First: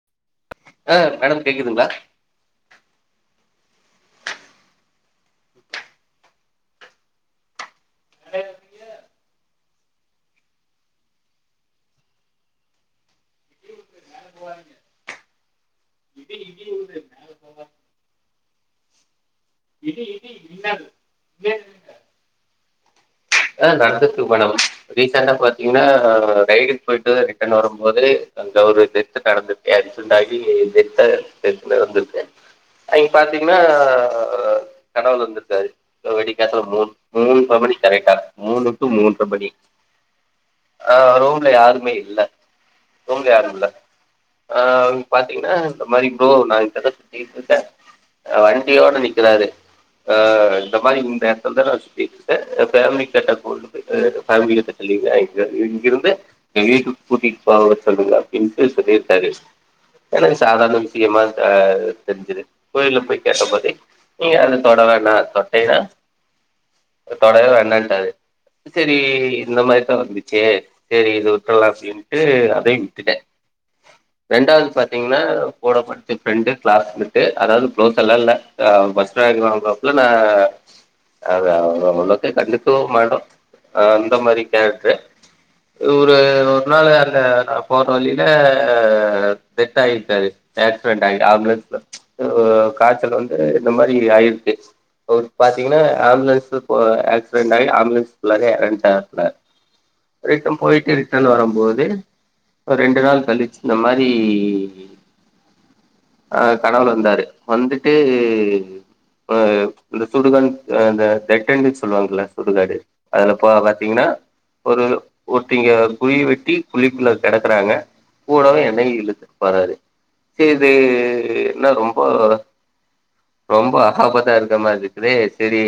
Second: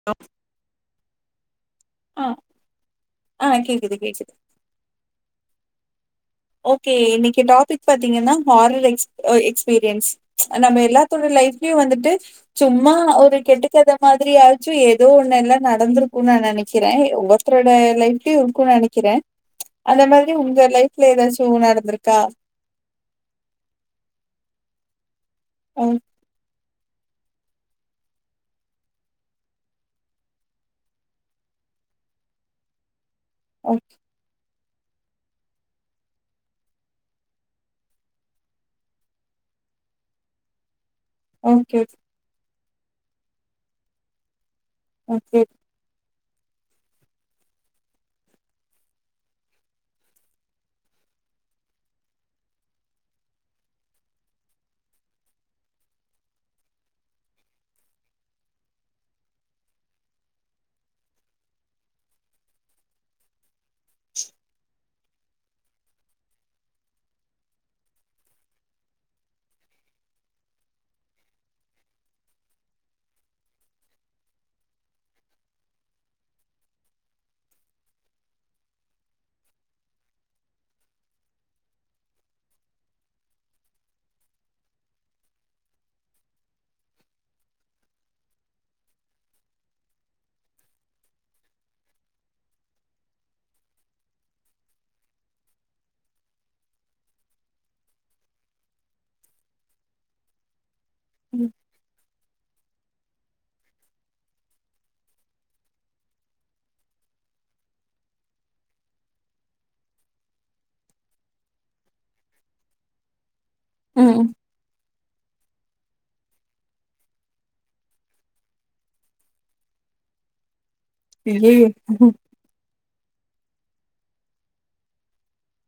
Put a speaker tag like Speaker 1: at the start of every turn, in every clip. Speaker 1: [inaudible]
Speaker 2: ஆ madam கேக்குதுங்களா
Speaker 1: ஆ ஆ கேக்குது கேக்குது ஓகே இன்னைக்கி டாபிக் பாத்தீங்கன்னா ஹாரர் எக்ஸ் எக்ஸ்பீரியன்ஸ் நம்ம எல்லாத்தோட லைஃப்லயு வந்துட்டு சும்மா ஒரு கெட்டுக்கதை மாதிரி ஆச்சும் ஏதோ ஒன்னு எல்லா நடந்திருக்கு நா நெனைக்கிற ஒவ்வொரு த்தரோட லைஃப்லயு இருக்கு நெனைக்கிற அந்த மாதிரி உங்க லைஃப்ல ஏதாச்சு நடந்ருக்கா
Speaker 2: ஆ நடந்தக்கு மேடம் ரீசெண்டா பாத்தீங்கன்னா
Speaker 1: ம்,
Speaker 2: ரைடுக்கு போயிட்டு ரீ ட்டன் வரும்போது அங்க ஒரு டெத்து நடந்திருக்கு [unintelligible] டாகி டெத டெத் நடந்திருக்கு அங்க பாத்தீங்கன்னா
Speaker 1: ஓ-
Speaker 2: கடவுள் வந்திருக்காரு வெடிய காத்தால மூண் மூன்ற மணி கரெக்டா மூணு டு மூன்ற மணி ஆ ரூம்ல
Speaker 1: ஓகே
Speaker 2: யாருமே இல்ல ரூம்ல யாரும் இல்ல ஆ
Speaker 1: ஓகே
Speaker 2: பாத்தீங்கன்னா இந்த மாரி ப்ரோ நா [unintelligible] வண்டியோட நிகிறாரு ஆ இந்த மாரி இந்த எடத்தல தா நா சுத்திட்டுருக்க என் ஃபேமிலி கட்ட கொண்டு போய் ஆ சாமி கிட்ட சொல்லியிருந்த இங்கிருந்து வீட்டுக்கு கூடிட் போக சொல்லுங்க அப்டியின்டு சொல்லியிருக்காரு எனக்கு சாதாரண விஷயமா தா தெரிஞ்சுது கோயிலல போய் கேட்ட போது நீ அத தொட வேணா தொட்டைன்னா தொடவே வேண்டான்டாறு செரி இந்த மாரி தா வந்துச்சு செரி இது விட்றலாண்டு அப்டின்ட்டு அதையு விட்டுட்டே ரெண்டாவது பாத்தீங்கன்னா கூட படிச்ச ஃப்ரெண்டு கிளாஸ் மெட்டு அதாவது க்ளோஸ் எல்லா இல்ல ஆ பஸ்ட் ரேங்க் வாங்குவாப்புல நா அத அவ்ளோக்க கண்டுக்கவும் மாட் ஆ அந்த மாரி கேரக்ட்ரு இவரு ஒரு நாள் அந்த நா போற வழியில டெத் ஆயிட்டாரு ஆக்சிடென்ட் ஆகி ஆம்புலன்ஸ்ல உ காய்சல் வந்து இந்த மாரி ஆயிருக்கு ஒரு பாத்தீங்கன்னா ஆம்புலன்ஸ்கு போ ஆக்சிடென்ட் ஆகி ஆம்புலன்ஸ் உள்ளக்கயே எறந்ட்டாப்பிள ரிட்டன் போயிட்டு ரிட்டர்ன் வர
Speaker 1: ம்
Speaker 2: போது ஒரு ரெண்டு நாள் கழிச்சு இந்த மாரி ஆ கனவுல வந்தாரு வந்துட்டு இப்ப இந்த சுடுகான் அ அந்த தெட்டன்பிஸ் சொல்லுவாங்கள சுடுகாடு அதுல பா பாத்தீங்கன்னா
Speaker 1: ம்
Speaker 2: ஒரு ஒருத்திங்க குழி வெட்டி குழிக்குள்ள கெடக்குறாங்க கூடவே என்னையு இழுதுட்டு போறாரு சே இது
Speaker 1: ஐயையோ.
Speaker 2: னா ரொம்ப
Speaker 1: ம்
Speaker 2: ரொம்ப அகாபத்தா இருக்க மாரி இருக்குதே செரி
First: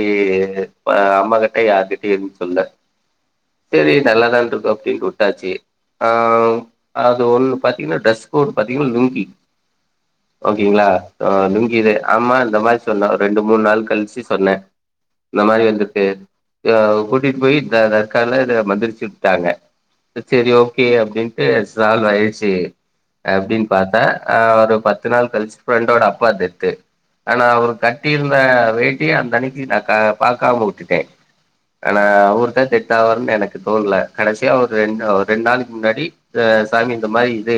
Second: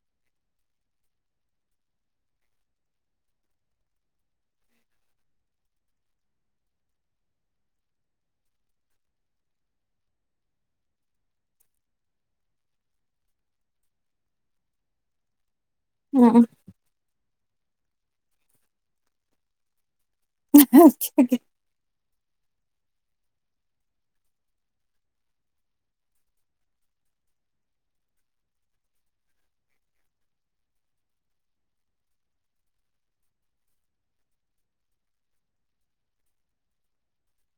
Speaker 2: பா அம்மா கிட்ட யார் கிட் சேரின் சொல்ல செரி நல்லாதான் இருக்காப்பிடினுட்டு வுட்டாச்சி ஆ அது ஒண்ணு பாத்தீங்கன்னா ட்ரெஸ் கோடு பாத்தீங்கன்னா லுங்கி ஓகேங்களா ஆ லுங்கிது ஆமா இந்த மாரி சொன்னோ ரெண்டு மூணு நாள் கழிச்சு சொன்னே இந்த மாரி வந்துட்டு
Speaker 1: ஆ
Speaker 2: ஆ கூட்டிட்டு போய் த தர்கால இத மந்திரிச்சு வுட்டாங்க செரி ஓகே அப்டின்ட்டு சால்வ் ஆயிருச்சு அப்டின்னு பாத்தா ஆ ஒரு பத்து நாள் கழிச்சு ஃப்ரெண்டோட அப்பா டெத்து ஆனா அவரு கட்டியிருந்த வேட்டிய அந்த அன்னைக்கி நா கா பாக்காம வுட்டுட்டே ஆனா அவரு தான் டெத் ஆவாருன்னு எனக்கு தோண்ல கடசியா ஒரு ரெண்டு ரெண்டு நாளைக்கி முன்னாடி அ சாமி இந்த மாரி இது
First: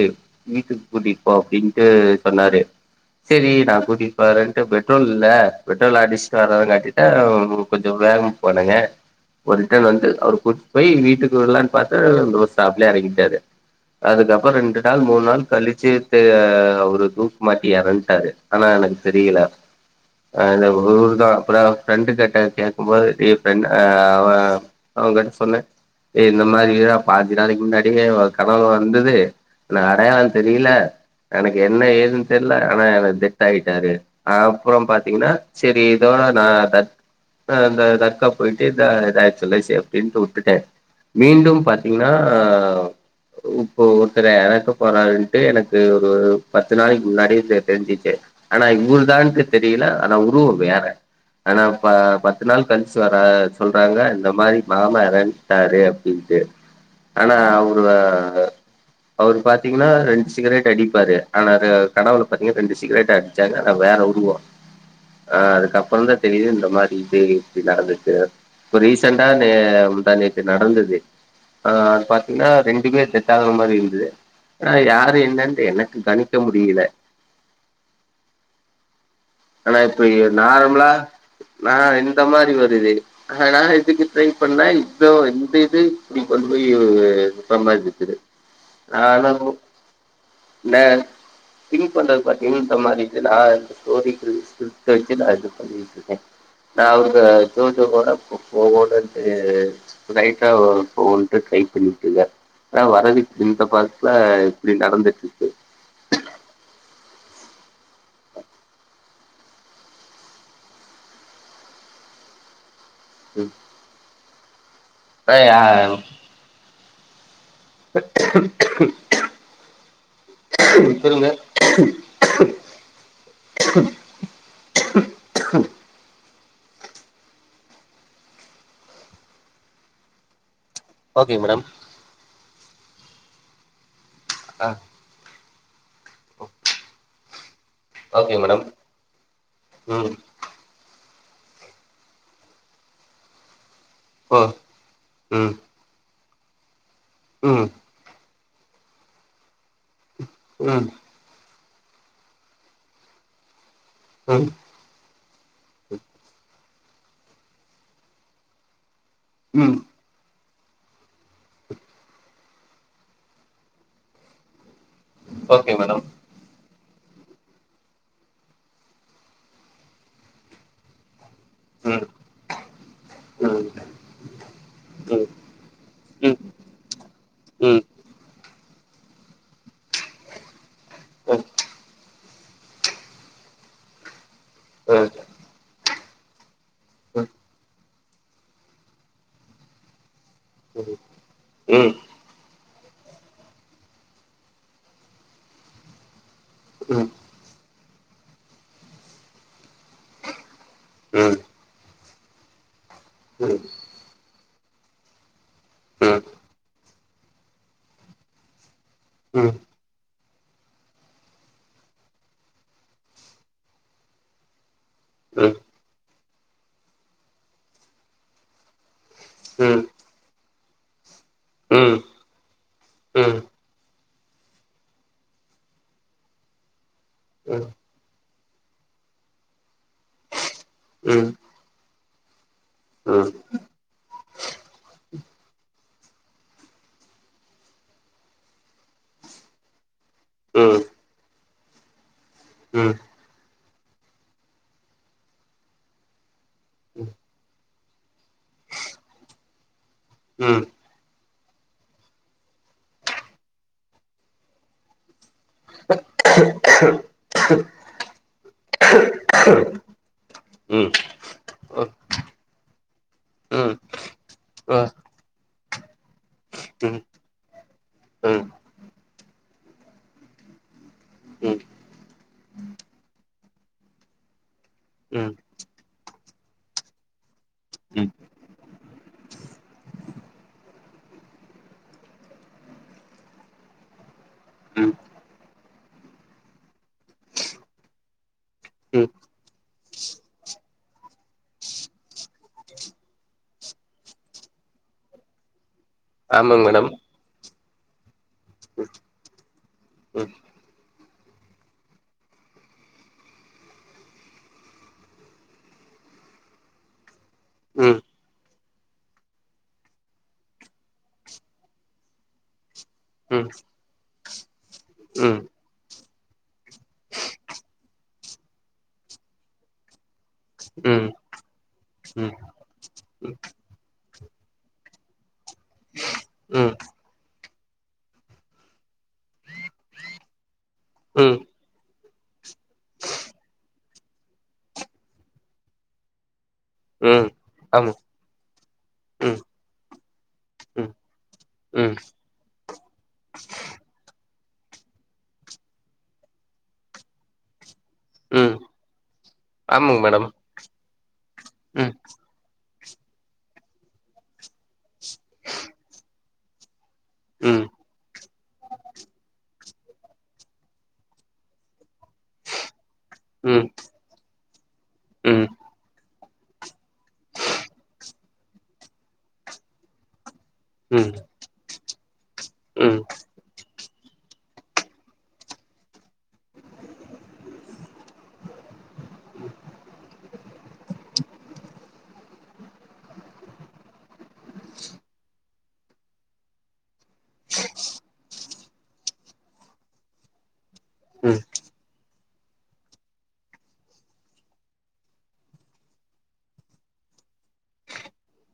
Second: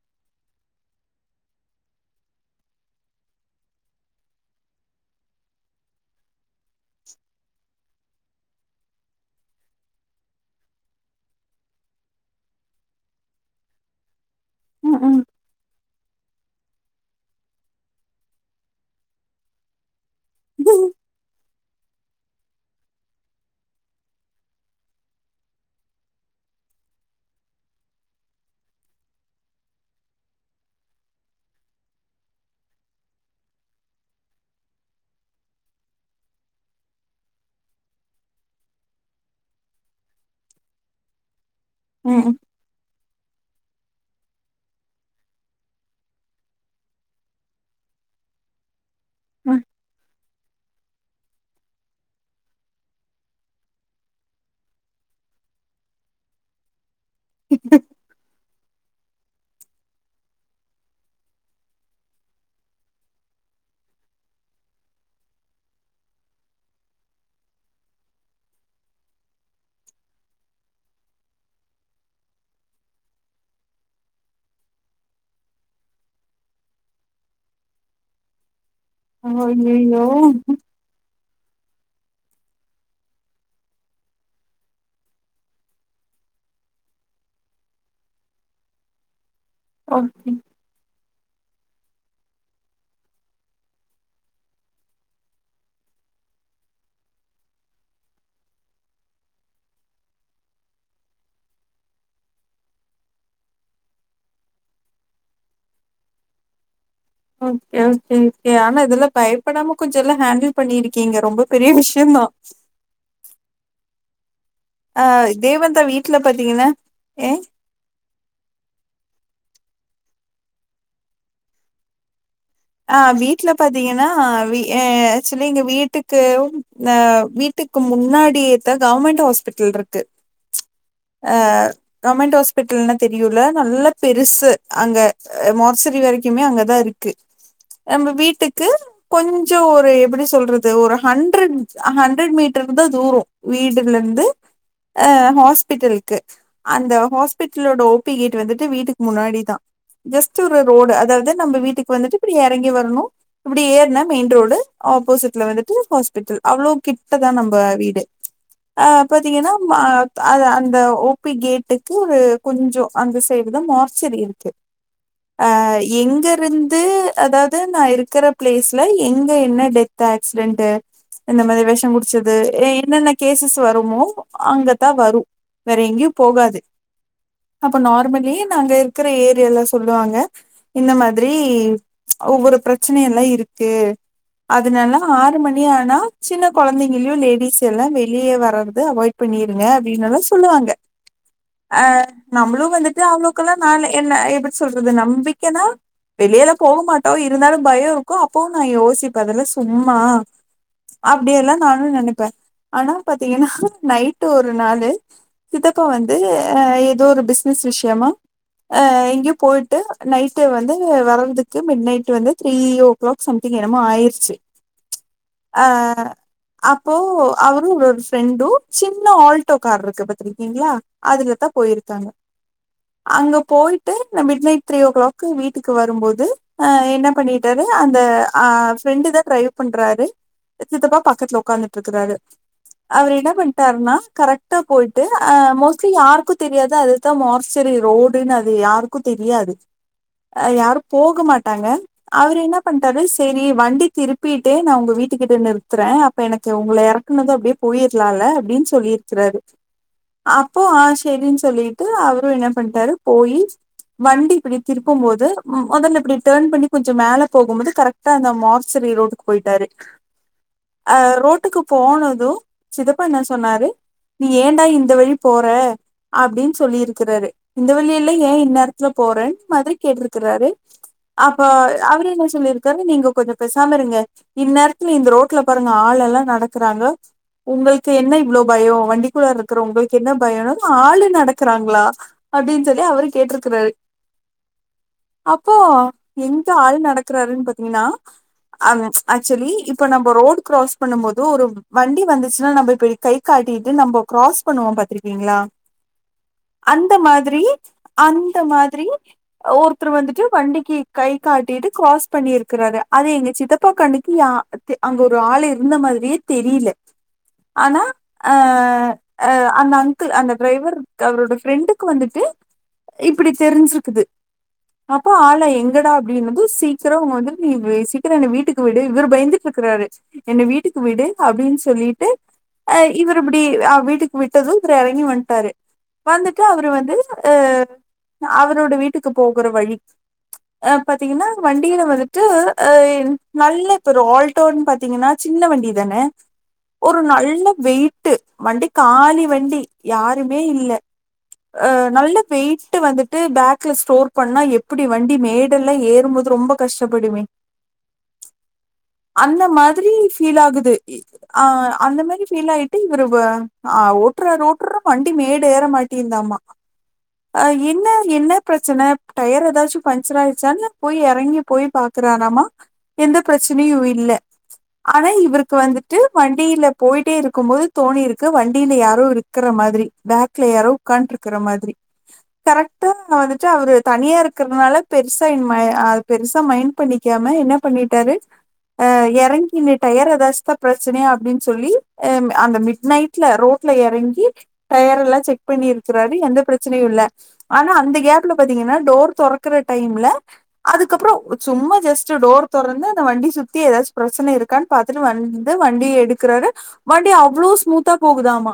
Speaker 2: வீட்டுக்கு கூட்டிப்போ அப்டின்ட்டு சொன்னாரு செரி நா கூட்டிட்டு போரேன்ட்டு பெட்ரோல் இல்ல பெட்ரோல் அடிச்சுட்டு வரே லா கிட்டா கொஞ்சோ வேகமா போனேங்க ஒரு ரிட்டன் வந்து அவரு கூட்டிட்டு போய் வீட்டுக்கு விடலான்னு பாத்தா இந்த ஒரு ஸ்டாப்லயே எறங்கிட்டாரு அதுக்கப்பறோ ரெண்டு நாள் மூணு
Speaker 1: ம்
Speaker 2: நாள் கழிச்சு ட்டு அவரு தூக்குமாட்டி எறன்ட்டாரு ஆனா எனக்கு தெரியல அ
Speaker 1: ம்
Speaker 2: என்னோட ஊர் தா அப்பறோ ஃப்ரெண்டு கிட்ட கேட்குபோது டே ஃப்ரெண்ட ஆ அவ அவ கிட்ட சொன்னே ஏ இந்த மாரிடா பாஞ்சு நாளைக்கி முன்னாடியே ஓ கனவுல வந்தது நா அடையலா தெரியல எனக்கு என்ன ஏதுன்னு தெரில ஆனா என டெத் ஆகிட்டாரு அப்பறோ பாத்தீங்கன்னா செரி இதோ நா தர்க் அ இந்த தர்காப் போயிட்டு இத இதா ஆயிருச்சுல சேஃப்டி ட்டு வுட்டுட்டே மீண்டும் பாத்தீங்கன்னா
Speaker 1: ம்
Speaker 2: இப்போ ஒருத்தர் எறக்க போறாருன்ட்டு எனக்கு ஒரு பத்து நாளைக்கி முன்னாடியே தெ தெரிஞ்சிச்சு ஆனா இவரு தான்க்கு
Speaker 1: ம்.
Speaker 2: தெரியல ஆனா உருவோ வேற ஆனா ப பத்து நாள் கழிச் வர சொல்றாங்க இந்த மாரி மாமா எறந்துட்டாரு அப்டின்ட்டு ஆனா அவரு தா அவரு பாத்தீங்கன்னா ரெண்டு சிகரேட் அடிப்பாரு ஆனா அது கனவுல பாத்தீங்கன்னா ரெண்டு சிகரேட் அடி ச்சாரு ஆனா வேற உருவோ ஆ அதுக்கப்பறோ தா தெரியுது இந்த மாரி இது இப்டி நடந்துக்கு இப்ப ரீசன்ண்டா இது முந்தா நேத்து நடந்தது ஆ அது பாத்தீங்கன்னா ரெண்டு பேர் டெத் ஆகுற மாரி இருந்தது ஆனா யாரு என்னன்னு எனக்கு கணிக்க முடியல ஆனா இப்ப ஏ நார்மலா ஆ இந்த மாரி வருது ஆனா இதுக்கு ட்ரை பண்ணா இத்தோ இந்த இது இப்டி கொண்டு போய் இப்ப மாரி ருக்குது ஆடானு
Speaker 1: அப்றோ ம்
Speaker 2: ந திங் பண்றது பாத்தீங்னா இந்த மாரி இது நா இந்த ஸ்டோரி [inaudible] ஸ்கிரிப்ட்ட வெச்சே நா இது பண்ணிட்ருக்கே நா அந்த தூண்டுதலோட போ போலான்ட்டு ரைட்ரா போகோன்ட்டு ட்ரை பண்ணிட்ருக்க ஆ வரவித் இந்த பஸ்ல இப்டி நடந்துச்சு
Speaker 1: ஓகே ஓகே ஓகே ஆனா இதெல்லா பயப்படாம கொஞ்சல்லா ஹேண்டில் பண்ணிருக்கீங்க ரொம்ப பெரிய விஷ்யந்தா
Speaker 2: ம்
Speaker 1: ஆ இதே
Speaker 2: ஆ
Speaker 1: வந்தா வீட்ல பாத்தீங்கன்னா ஏ
Speaker 2: சொல்லுங்க
Speaker 1: ஆ வீட்ல பாத்தீங்கன்னா வீ ஆக்சுலி எங்க வீட்டுக்கு அ வீட் டுக்கு முன்னாடியேதா கவுர்மெண்ட் ஹாஸ்பிட்டல்ருக்கு அ
Speaker 2: ஓகே மேடம்
Speaker 1: கவ்ர்மெண்ட் ஹாஸ்பிட்டல்னா தெரியுல்ல நல்ல பெருசு
Speaker 2: ஆ
Speaker 1: அங்க மார்ச்ச ரி வரைக்குமே அங்கதா இருக்கு நம்ம
Speaker 2: ஓகே மேடம்
Speaker 1: வீட்டுக்கு கொஞ்சோ ஒரு
Speaker 2: ம்
Speaker 1: எப்பிடி சொல்ற து ஒரு ஹண்ட்ரட் ஹண்ட்ரட் மீட்டர் தா தூரோ வீடுலர்ந்து
Speaker 2: ப
Speaker 1: அ ஹாஸ்பிட்டல்க்கு அந்த
Speaker 2: ம்
Speaker 1: ஹாஸ்பிட்டலோட ஓ பி கேட் வந்துட்டு வீட்டுக் முன்னாடி தா ஜஸ்ட்டு ஒரு
Speaker 2: ம்
Speaker 1: ரோடு அதாவ்து நம்ப வீட்டுக் வந்துட்டு இப்டி எறங்கி வரணு இப்டி ஏற்னா மெய்ன்
Speaker 2: ம்
Speaker 1: ரோடு ஆப்போசிட்ல வந்துட்டு ஹாஸ்பிட்டல் அவ்ளோ கிட்டதா நம்ப வீடு ஆ பாத்தீங்கன்னா
Speaker 2: ம்
Speaker 1: மா அதா அந்த ஓ பி கேட்டுக்கு ஒரு கொஞ்சோ அந்த சைடு தா மார்ச்சரி இருக்கு அ
Speaker 2: ஓகே மேடம்
Speaker 1: எங்கருந்து அதாவ்து நா இருக்கற ப்ளேஸ்ல எங்க என்ன டெத் ஆக்ஸ்ரென்ட்டு இந்த மாதிரி வெஷோ
Speaker 2: ம்
Speaker 1: குடிச்சது எ என்னென்ன கேசஸ்
Speaker 2: ம்
Speaker 1: வருமோ அங்கதா வரு
Speaker 2: ம்
Speaker 1: வேற எங்கயு
Speaker 2: ம் ம்
Speaker 1: போகாது அப்ப
Speaker 2: ம் ம்
Speaker 1: நார்மலி நாங்க இக்கற ஏரியலா சொல்லுவாங்க இந்த மாதிரி ஒவ்வொரு பிரச்சனையல்லா இருக்கு அதுனால
Speaker 2: ம் ம்
Speaker 1: ஆறு மணி ஆனா சின்ன கொழந்தைகள்யு
Speaker 2: ம்
Speaker 1: லேடிஸ் எல்லா வெளிய வரருது அவாய்ட் பண்ணீருங்க அப்டின்னல்லா சொல்லுவாங்க
Speaker 2: ம் ம் ம் ம் ம்
Speaker 1: அ நம்மளு வந்துட்டு அவங்கள்க்கெல்லா நாலே என்ன எப்பிடி சொல்றது நம்பிக்கன்னா வெளியல போக ட்டாவு இருந்தாலு பயோ இருக்கு அப்பவு நா யோசிப்ப அதெல்லா சும்மா அப்டி எல்லா நானு நெனைப்ப ஆனா பாத்தீங்கன்னா
Speaker 2: ம்
Speaker 1: நைட்டு ஒரு நாளு சித்தப்பா வந்து அ எதோ ஒரு பிஸ்னஸ் விஷ்யமா அ எங்யோ போய்ட் டு நைட்டு வந்து வரற்துக்கு மிட் நைட் டு வந்து த்ரீயோ க்ளாக் சம்திங் என்னமோ ஆயிர்ச்சு
Speaker 2: ம்
Speaker 1: அ அப்போ அவுரு அவுர் ஃப்ரெண்டு சின்ன ஆல்டோ கார்ருக்கு பாத் திருக்கீங்ளா அதுல தா போயிருக்காங்க அங்க போய்ட்டு இந்த மிட் நைட் த்ரீயோ க்ளாக் கு வீட்டுக்கு வரும்போது அ என்ன பண்ணீட்டாரு அந் த அ ஃப்ரெண்டு் தா ட்ரைவ் பண்றாரு சித்தப்பா
Speaker 2: ம்
Speaker 1: பக்கத்துல உக்காந்துட்ருக்கறாரு அவுரு இன்ன பண்ட்டார்னா கரெக்ட் டா போய்ட்டு அ மோஸ்ட்லி யாருக்கு தெரியாது அதுதா மார்ச்சரி ரோடுன் அது யாருக்கு தெரியாது அ யாரு
Speaker 2: ம் ம்
Speaker 1: போக மாட்டாங்க அவுரு இன்னா
Speaker 2: ம்
Speaker 1: பண்ட்டாரு செரி வண்டி திருப்பீட்டு நா உங்க வீட்டுகிட்ட நிறுத்துறே அப்ப எனக்கு உங்கள
Speaker 2: ம்
Speaker 1: எறக்குனது அப்டியே போயிர்லால்ல அப்டின் சொல்லிர்க்றாரு அப்போ
Speaker 2: ம்
Speaker 1: ஆஷ் செரின்னு சொல்லிட்டு அவரு என்ன பண்ணிட்டாரு போயி வண்டி இப்டி திருப்பும் போது மெதல்ல இப்டி டர்ன் பண்ணி கொஞ்ச மேல போகும்போது கரெக்டா அந்த மார்சரி ரோடுக்கு போயிட்டாரு
Speaker 2: ம்
Speaker 1: அ ரோட் டுக்கு
Speaker 2: ம்
Speaker 1: போனது சிதப்பா என்ன சொன்னாரு
Speaker 2: ம்
Speaker 1: நீ ஏன்டா
Speaker 2: ம்
Speaker 1: இந்த வழி போற அப்டின் சொல்லி
Speaker 2: ம்
Speaker 1: இருக்குறாரு இந்த வழியல்லா ஏ இந்நேரத்துல போறேன் மாதிரி கேட்டிருக்கிறாரு அப்ப அவரு என்ன சொல்லிருக்காரு நீங்க கொஞ்ச பேசாம இருங்க இந்நேரத்துல இந்த
Speaker 2: ம் ம்
Speaker 1: ரோட்ல பாருங்க ஆள் எல்லா நடக்கறாங்க உங்களுக்கு
Speaker 2: ம்
Speaker 1: என்ன இவ்ளோ பயோ வண்டிக்குள்ளார இருக் குர உங்களுக்கு என்ன பயோன ஆளு நடக்கறாங்களா அப்டின்னு சொல்லி அவுரு கேட்ருக்குறாரு அப்போ எங்க ஆள் நடக் குராறுன் பாத்தீங்கன்னா அங்
Speaker 2: ம்
Speaker 1: ஆக்சுவலி இப்ப நம்ம ரோடு கிராஸ் பண்ணும் போது ஒரு வண்டி வந்துச்சுன்னா நம்ம இப்டி கை காட்டிட்டு நம்ம கிராஸ் பண்ணுவோ பாத்துருக்கீங்ளா
Speaker 2: ஆமாங்க மேடம்
Speaker 1: அந்த மாதிரி அந்த மாதிரி ஒருத்தர் வந்துட்டு
Speaker 2: ம்
Speaker 1: வண்டிக்கி கை காட்டிட்டு கிராஸ் பண்ணிருக்கிறாரு அது எங்க சித்தப்பா கண்ணுக்கு யா தே அங்க ஒரு ஆள் இருந்த மாரியே தெரில ஆனா
Speaker 2: ம்
Speaker 1: அ அ அந்த அங்கிள் அந்த டிரைவர் அவரோட ஃப்ரண்டுக்கு வந்துட்டு இப்டி
Speaker 2: ம்
Speaker 1: தெரிஞ்சிருக்குது அப்போ
Speaker 2: ம் ம்
Speaker 1: ஆளா எங் கடா அப்டின்னது சீக்கிரோ அவுங்க வந்து நீ சீக்கிர என்ன வீட்டுக்கு விடு இவுரு பயந்துட்டு இருக்கிறாரு என்ன வீட்டுக்கு விடு
Speaker 2: ம்
Speaker 1: அப்டின் சொல்லிட்டு அ இவரு இப்டி ஆ வீட்டுக்கு விட்டது இவுரு எறங்கி வன்டாரு வந்துட்டு அவுரு
Speaker 2: ம்
Speaker 1: வந்து அ அவரோட வீட்டுக்கு போகுற வழி அ பாத்தீங்கன்னா
Speaker 2: ம்
Speaker 1: வண் டில வந்துட்டு அ நல்ல த்ரோ ஆல்டோன் பாத்தீங்கன்னா சின்ன வண்டி தானே ஒரு
Speaker 2: ம்
Speaker 1: நல்ல
Speaker 2: ஆமா
Speaker 1: வெயிட்டு வண்டி காலி
Speaker 2: ம்
Speaker 1: வண்டி யாருமே இல்ல
Speaker 2: ம் ம்
Speaker 1: நல்ல வெயிட்டு வந்துட்டு பேக்ல ஸ்டோர் பண்ணா எப்டி வண்டி மேட் டெல்லா ஏறும்போது ரொம்ப கஷ்டபடுமே
Speaker 2: ம்
Speaker 1: அந்த மாதிரி
Speaker 2: ஆமாங்க மேடம்
Speaker 1: ஃபீல் ஆகுது இ ஆ
Speaker 2: ம்
Speaker 1: அந்த மாரி ஃபீல் ஆயிட்டு இவரு வ ஆ ஓட்றாரு ஓட்றா வண்டி மேடு ஏற மாட்டிங்குதாமா அ
Speaker 2: ம்
Speaker 1: என்ன என்ன பிரச்சன டயர் ஏதாச்சு பஞ்சர் ஆயிர் சானுல போய் எறங்கி போய் பாக்குறாரமா எந்த
Speaker 2: ம் ம்
Speaker 1: பிரச்சனையு இல்ல ஆனா
Speaker 2: ம் ம்
Speaker 1: இவுருக்கு வந்து ட்டு வண்டில போயிட்டே இருக்கும் போது தோணி இருக்கு வண்டில யாரோ இருக்குற மாதிரி பேக்ல யாரோ
Speaker 2: ம் ம் ம் ம் ம் ம் ம்
Speaker 1: உக்காண்டு இருக்குற மாதிரி கரெக்
Speaker 2: ம்
Speaker 1: வந்துட்டு அவுரு தனியா இருக்கறதுனால பெருசு தைன்மயா பெருசா மைண்ட் பண்ணிக்காம என்ன பண்ணிட்டாரு ஆ எறங்கினு டயர் ஏதாச்சு தா பிரச்சனையா அப்புடின் சொல்லி அ அந்த மிட் நை ட்ல ரோட்ல எறங்கி டயர் எல்லா செக் பண்ணி இருக்குறாரு எந்த பிரச்சனையு இல்ல ஆனா அந்த கேப்ல பாத்தீங்கன்னா டோர் தெறக்குற டைம்ல அதுக்கப்புறோ
Speaker 2: ம் ம்
Speaker 1: சும்மா ஜஸ் டு டோர் தெறந்து அந்த வண்டி சுத்தி ஏதாச்சு பிரச்சன இருக்கான் பாத்துட்டு வந்து வண்டி எடுக்குறாரு வண்டி அவ்ளோ ஸ்மூத்தா போகுதாமா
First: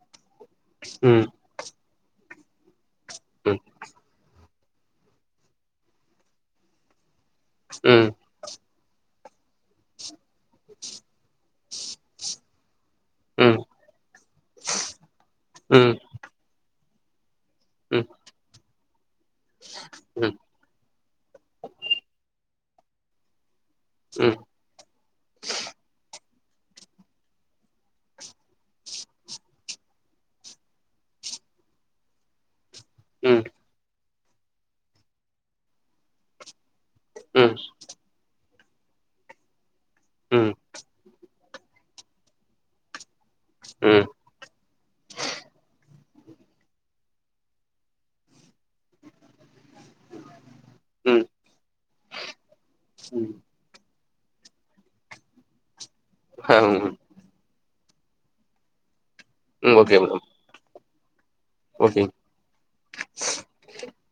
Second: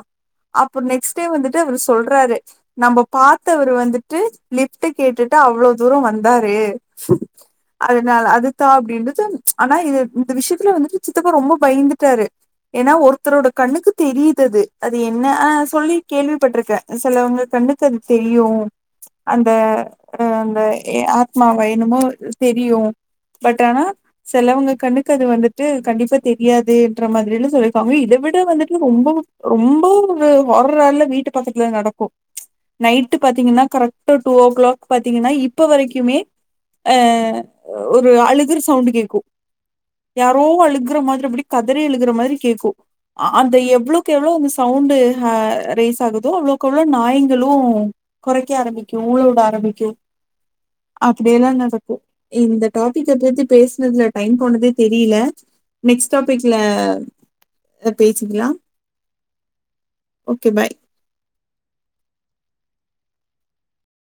Speaker 1: அப்ப நெக்ஸ்ட் டே வந்துட் டு அவரு சொல்றாரு நம்ம பாத்தவர் வந்துட்டு லிஃப்ட கேட்டுட்டு அவ்ளோ தூரோ வந் தாரு
Speaker 2: ம்
Speaker 1: அதுனால அதுதா அப்டின்னது ஆனா இது இந்த விஷயத்துல வந்துட்டு சித்தப்பா ரொம்ப பயந்துட்டாரு என்னா ஒருத்தரோட கண்ணுக்கு தெரியுது அது அது என்னா
Speaker 2: ம்
Speaker 1: சொல்லி கேள்விப்பட்டுருக்கே செலவங்க கண்ணுக்கு அது தெரியு அந்த அ அந்த ஆத்மாவா என்னமோ தெரியு பட் ஆனா செலவங்க கண்ணுக்கு அது வந்துட்டு கண்டிப்பா தெரியாதுன்ற மாதிரி எல்லா சொல்லியிருப்பாங்க இதை விட வந்துட்டு ரொம்ப ரொம்ப ஒரு ஓவரால வீட்டு பக்கத்துல நடக்கு நைட் பாத்தீங்கன்னா கரெக்டா டூ ஓ கிளாக் பாத்தீங்கன்னா இப்ப வரைக்குமே அ ஒரு அழுகற சவுண்ட் கேக்கு யாரோ அழுகுற மாதிரி அப்படி கதரி அழுகுற மாதிரி கேட்கு அந்த எவ்வளோக்கு எவ்வளவு அந்த சவுண்டு அ ரைஸ் ஆகுதோ அவ்வுளோக்கவுளோ நாயிங்களு கொறைக்க ஆரம்பிக்கு ஊளவிட ஆரம்பிக்கு
Speaker 2: ம்
Speaker 1: அப்படியெல்லா நடக்கு இந்த
Speaker 2: ம்
Speaker 1: டாபிக்கபத்தி பேசனதுல டைம் போனதே தெரியல நெக்ஸ்ட்
Speaker 2: ஆ
Speaker 1: டாபிக்ல
Speaker 2: ம்
Speaker 1: பேசிக்கலா
Speaker 2: ம் okay madam
Speaker 1: okay bye
Speaker 2: okay